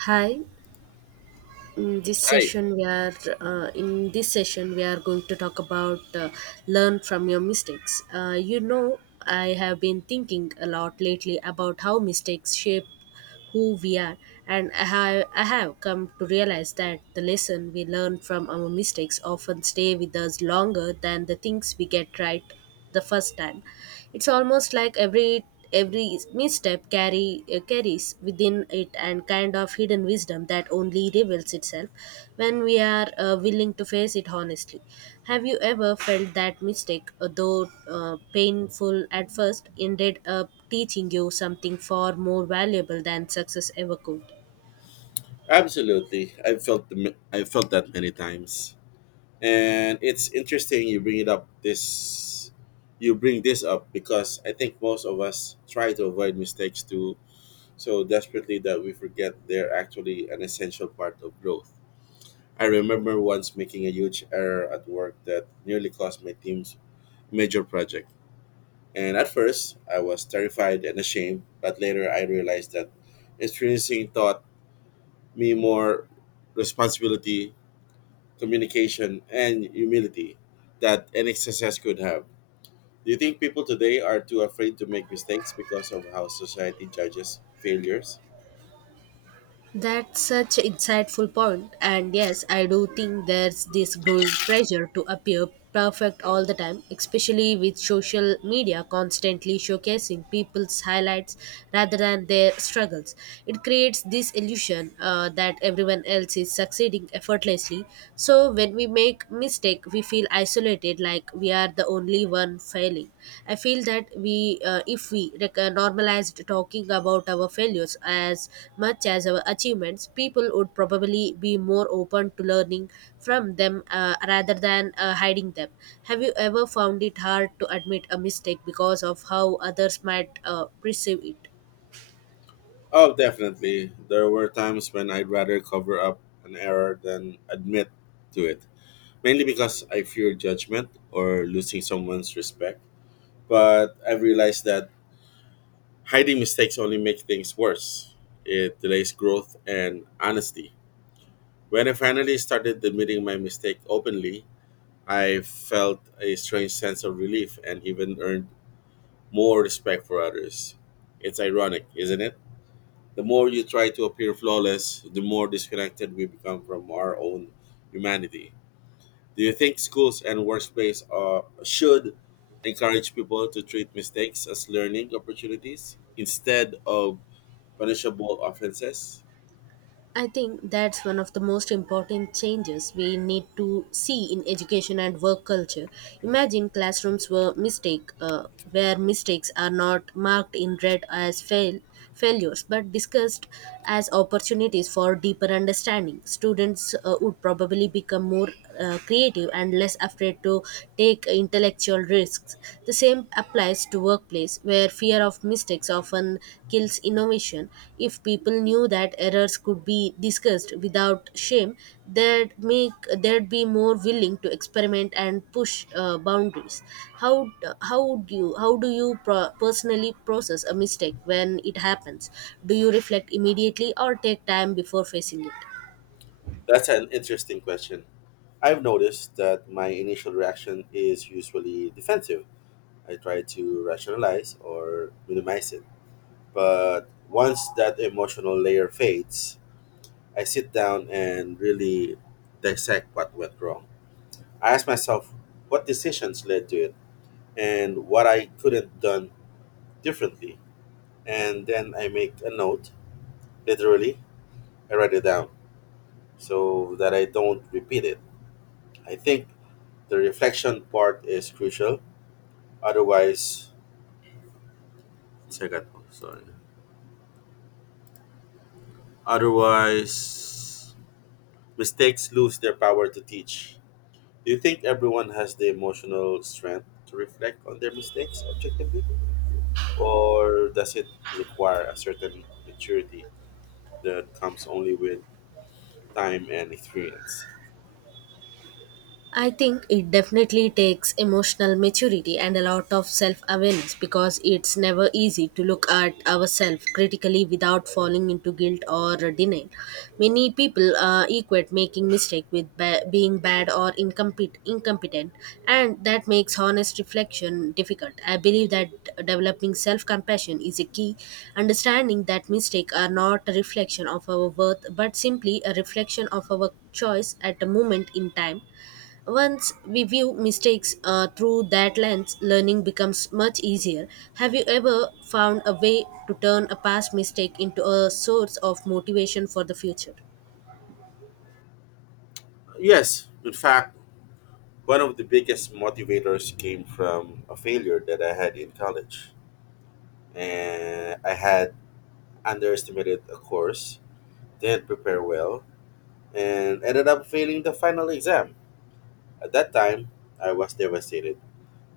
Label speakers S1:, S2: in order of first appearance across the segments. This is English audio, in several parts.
S1: Hi. In this
S2: Hi.
S1: session, we are going to talk about learn from your mistakes. I have been thinking a lot lately about how mistakes shape who we are, and I have come to realize that the lesson we learn from our mistakes often stay with us longer than the things we get right the first time. It's almost like every misstep carry carries within it and kind of hidden wisdom that only reveals itself when we are willing to face it honestly. Have you ever felt that mistake, though painful at first, ended up teaching you something far more valuable than success ever could?
S2: Absolutely. I've felt that many times. And it's interesting you bring it up this you bring this up because I think most of us try to avoid mistakes too so desperately that we forget they're actually an essential part of growth. I remember once making a huge error at work that nearly cost my team's major project. And at first, I was terrified and ashamed, but later I realized that experiencing thought me more responsibility, communication, and humility that any success could have. Do you think people today are too afraid to make mistakes because of how society judges failures?
S1: That's such insightful point. And yes, I do think there's this growing pressure to appear perfect all the time, especially with social media constantly showcasing people's highlights rather than their struggles. It creates this illusion that everyone else is succeeding effortlessly. So when we make mistake, we feel isolated, like we are the only one failing. I feel that we if we normalized talking about our failures as much as our achievements, people would probably be more open to learning from them rather than hiding them. Have you ever found it hard to admit a mistake because of how others might perceive it?
S2: Oh, definitely. There were times when I'd rather cover up an error than admit to it, mainly because I fear judgment or losing someone's respect. But I've realized that hiding mistakes only make things worse. It delays growth and honesty. When I finally started admitting my mistake openly, I felt a strange sense of relief and even earned more respect for others. It's ironic, isn't it? The more you try to appear flawless, the more disconnected we become from our own humanity. Do you think schools and workspace should encourage people to treat mistakes as learning opportunities instead of punishable offenses?
S1: I think that's one of the most important changes we need to see in education and work culture. Imagine classrooms where mistakes are not marked in red as failures, but discussed as opportunities for deeper understanding. Students would probably become more creative and less afraid to take intellectual risks. The same applies to workplace where fear of mistakes often kills innovation. If people knew that errors could be discussed without shame, they'd be more willing to experiment and push boundaries. How how do you personally process a mistake when it happens? Do you reflect immediately or take time before facing it?
S2: That's an interesting question. I've noticed that my initial reaction is usually defensive. I try to rationalize or minimize it. But once that emotional layer fades, I sit down and really dissect what went wrong. I ask myself what decisions led to it and what I could have done differently. And then I make a note, literally, I write it down so that I don't repeat it. I think the reflection part is crucial. Otherwise, sorry. Otherwise, mistakes lose their power to teach. Do you think everyone has the emotional strength to reflect on their mistakes objectively? Or does it require a certain maturity that comes only with time and experience?
S1: I think it definitely takes emotional maturity and a lot of self awareness because it's never easy to look at ourselves critically without falling into guilt or denial. Many people equate making mistake with being bad or incompetent, and that makes honest reflection difficult. I believe that developing self compassion is a key, understanding that mistakes are not a reflection of our worth but simply a reflection of our choice at a moment in time. Once we view mistakes through that lens, learning becomes much easier. Have you ever found a way to turn a past mistake into a source of motivation for the future?
S2: Yes, in fact, one of the biggest motivators came from a failure that I had in college. And I had underestimated a course, didn't prepare well, and ended up failing the final exam. At that time, I was devastated,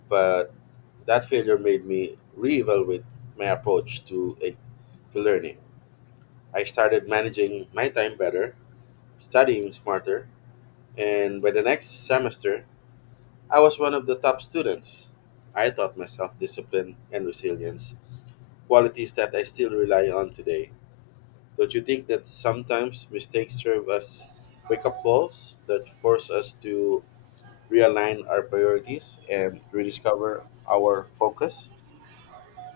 S2: but that failure made me reevaluate my approach to learning. I started managing my time better, studying smarter, and by the next semester, I was one of the top students. I taught myself discipline and resilience, qualities that I still rely on today. Don't you think that sometimes mistakes serve as wake up calls that force us to realign our priorities and rediscover our focus?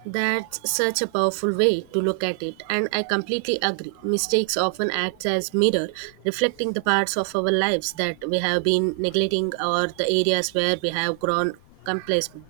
S1: That's such a powerful way to look at it, and I completely agree. Mistakes often act as mirror, reflecting the parts of our lives that we have been neglecting or the areas where we have grown complacent.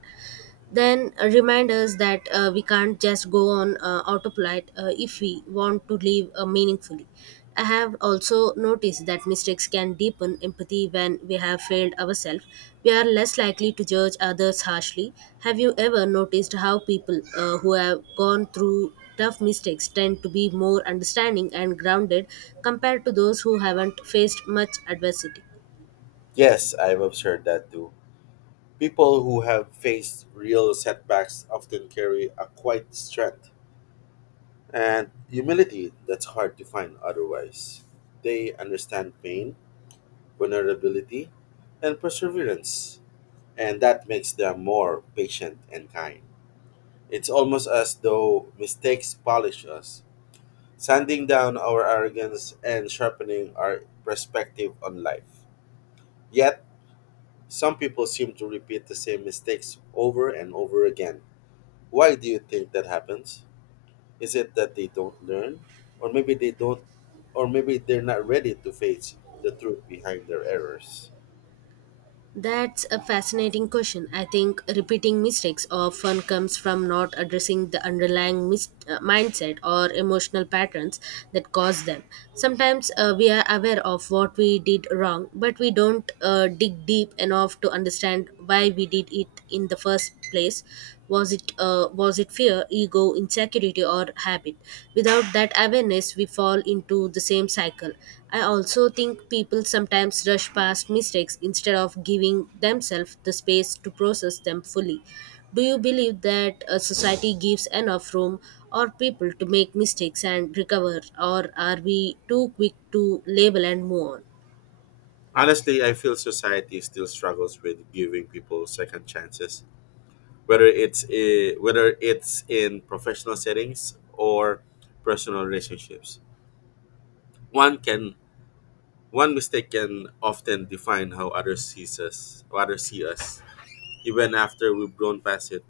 S1: Then remind us that we can't just go on autopilot if we want to live meaningfully. I have also noticed that mistakes can deepen empathy when we have failed ourselves. We are less likely to judge others harshly. Have you ever noticed how people who have gone through tough mistakes tend to be more understanding and grounded compared to those who haven't faced much adversity?
S2: Yes, I've observed that too. People who have faced real setbacks often carry a quiet strength and humility that's hard to find otherwise. They understand pain, vulnerability, and perseverance, and that makes them more patient and kind. It's almost as though mistakes polish us, sanding down our arrogance and sharpening our perspective on life. Yet, some people seem to repeat the same mistakes over and over again. Why do you think that happens? Is it that they don't learn? Or maybe they don't, or maybe they're not ready to face the truth behind their errors?
S1: That's a fascinating question. I think repeating mistakes often comes from not addressing the underlying mindset or emotional patterns that cause them. Sometimes we are aware of what we did wrong, but we don't dig deep enough to understand why we did it in the first place. Was it fear, ego, insecurity, or habit? Without that awareness, we fall into the same cycle. I also think people sometimes rush past mistakes instead of giving themselves the space to process them fully. Do you believe that a society gives enough room or people to make mistakes and recover, or are we too quick to label and move on?
S2: Honestly, I feel society still struggles with giving people second chances, whether whether it's in professional settings or personal relationships. one can One mistake can often define how others see us, even after we've grown past it.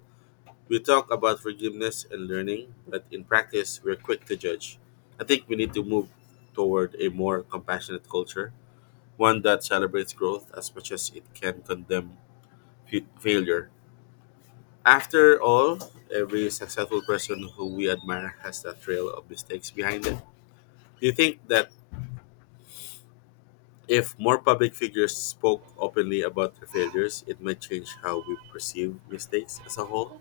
S2: We talk about forgiveness and learning, but in practice, we're quick to judge. I think we need to move toward a more compassionate culture, one that celebrates growth as much as it can condemn failure. After all, every successful person who we admire has that trail of mistakes behind it. Do you think that if more public figures spoke openly about their failures, it might change how we perceive mistakes as a whole.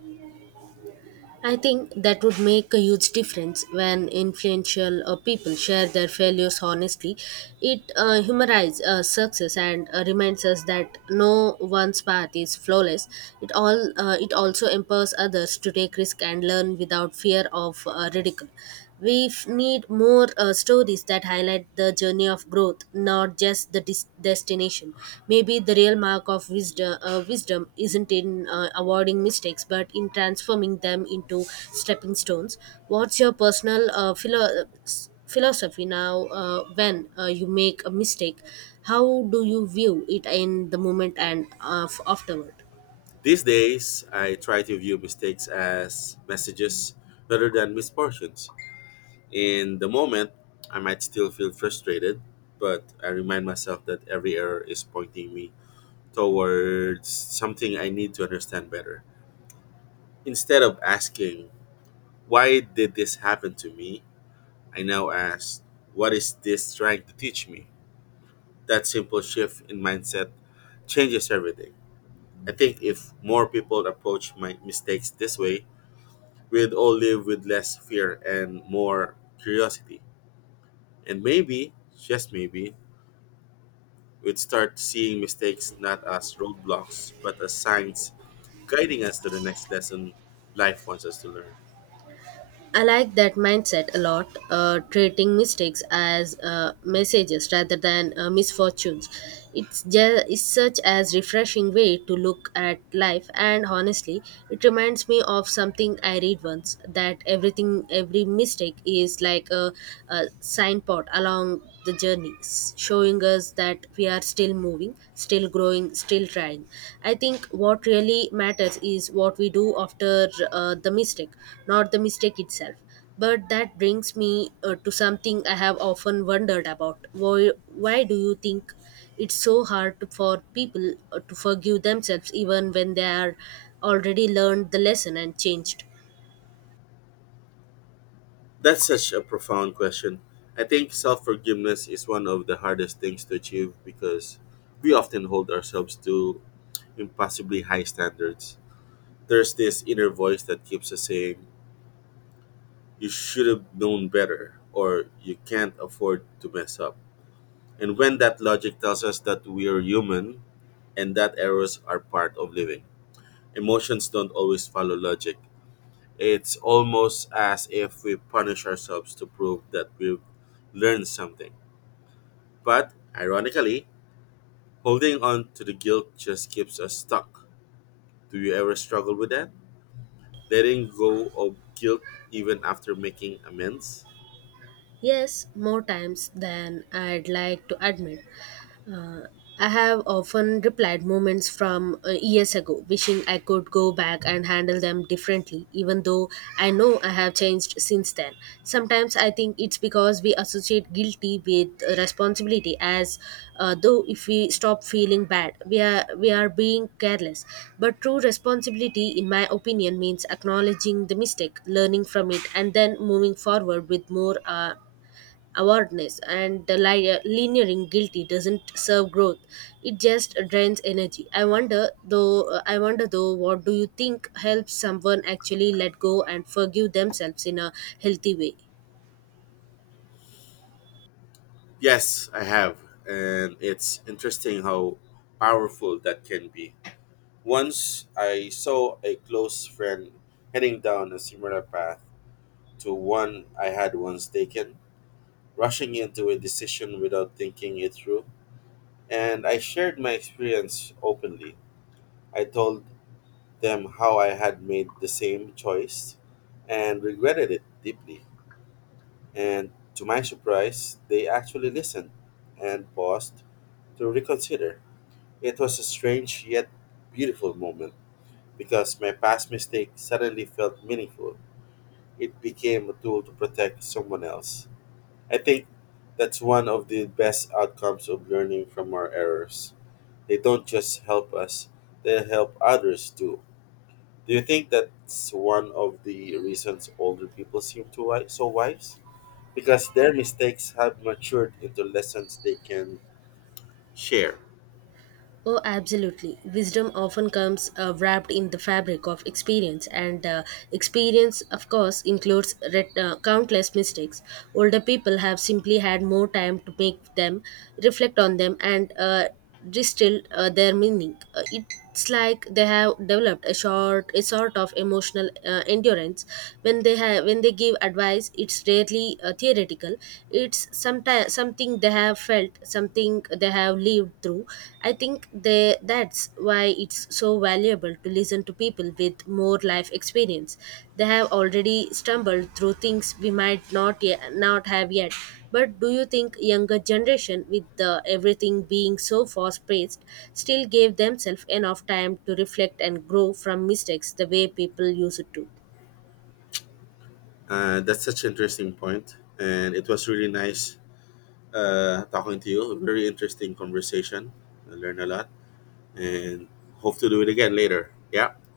S1: I think that would make a huge difference when influential people share their failures honestly. It humanizes success and reminds us that no one's path is flawless. It also empowers others to take risk and learn without fear of ridicule. We need more stories that highlight the journey of growth, not just the destination. Maybe the real mark of wisdom isn't in avoiding mistakes, but in transforming them into stepping stones. What's your personal philosophy now when you make a mistake? How do you view it in the moment and afterward?
S2: These days, I try to view mistakes as messages rather than misfortunes. In the moment, I might still feel frustrated, but I remind myself that every error is pointing me towards something I need to understand better. Instead of asking, why did this happen to me? I now ask, what is this trying to teach me? That simple shift in mindset changes everything. I think if more people approach my mistakes this way, we'd all live with less fear and more curiosity. And maybe, just maybe, we'd start seeing mistakes not as roadblocks, but as signs guiding us to the next lesson life wants us to learn.
S1: I like that mindset a lot, treating mistakes as messages rather than misfortunes. It's such as refreshing way to look at life, and honestly, it reminds me of something I read once that everything, every mistake is like a signpost along the journey, showing us that we are still moving, still growing, still trying. I think what really matters is what we do after the mistake, not the mistake itself. But that brings me to something I have often wondered about. Why do you think it's so hard for people to forgive themselves even when they are already learned the lesson and changed?
S2: That's such a profound question. I think self forgiveness is one of the hardest things to achieve because we often hold ourselves to impossibly high standards. There's this inner voice that keeps us saying, you should have known better, or you can't afford to mess up. And when that logic tells us that we are human and that errors are part of living, emotions don't always follow logic. It's almost as if we punish ourselves to prove that we've learned something. But ironically, holding on to the guilt just keeps us stuck. Do you ever struggle with that? Letting go of guilt even after making amends?
S1: Yes, more times than I'd like to admit. I have often replied moments from years ago, wishing I could go back and handle them differently, even though I know I have changed since then. Sometimes I think it's because we associate guilty with responsibility, as though if we stop feeling bad, we are being careless. But true responsibility, in my opinion, means acknowledging the mistake, learning from it, and then moving forward with more awareness, and the lingering guilty doesn't serve growth; it just drains energy. I wonder though, what do you think helps someone actually let go and forgive themselves in a healthy way?
S2: Yes, I have. And it's interesting how powerful that can be. Once I saw a close friend heading down a similar path to one I had once taken, rushing into a decision without thinking it through. And I shared my experience openly. I told them how I had made the same choice and regretted it deeply. And to my surprise, they actually listened and paused to reconsider. It was a strange yet beautiful moment because my past mistake suddenly felt meaningful. It became a tool to protect someone else. I think that's one of the best outcomes of learning from our errors. They don't just help us, they help others too. Do you think that's one of the reasons older people so wise? Because their mistakes have matured into lessons they can share.
S1: Oh, absolutely. Wisdom often comes wrapped in the fabric of experience, and experience, of course, includes countless mistakes. Older people have simply had more time to make them, reflect on them, and distill their meaning. It's like they have developed a sort of emotional endurance when they have when they give advice. It's rarely theoretical. It's sometimes something they have felt, something they have lived through. I think they that's why it's so valuable to listen to people with more life experience. They have already stumbled through things we might not have yet. But do you think younger generation with the everything being so fast paced still gave themselves enough time to reflect and grow from mistakes the way people used to?
S2: That's such an interesting point, and it was really nice talking to you. A very interesting conversation. I learned a lot and hope to do it again later. Yeah.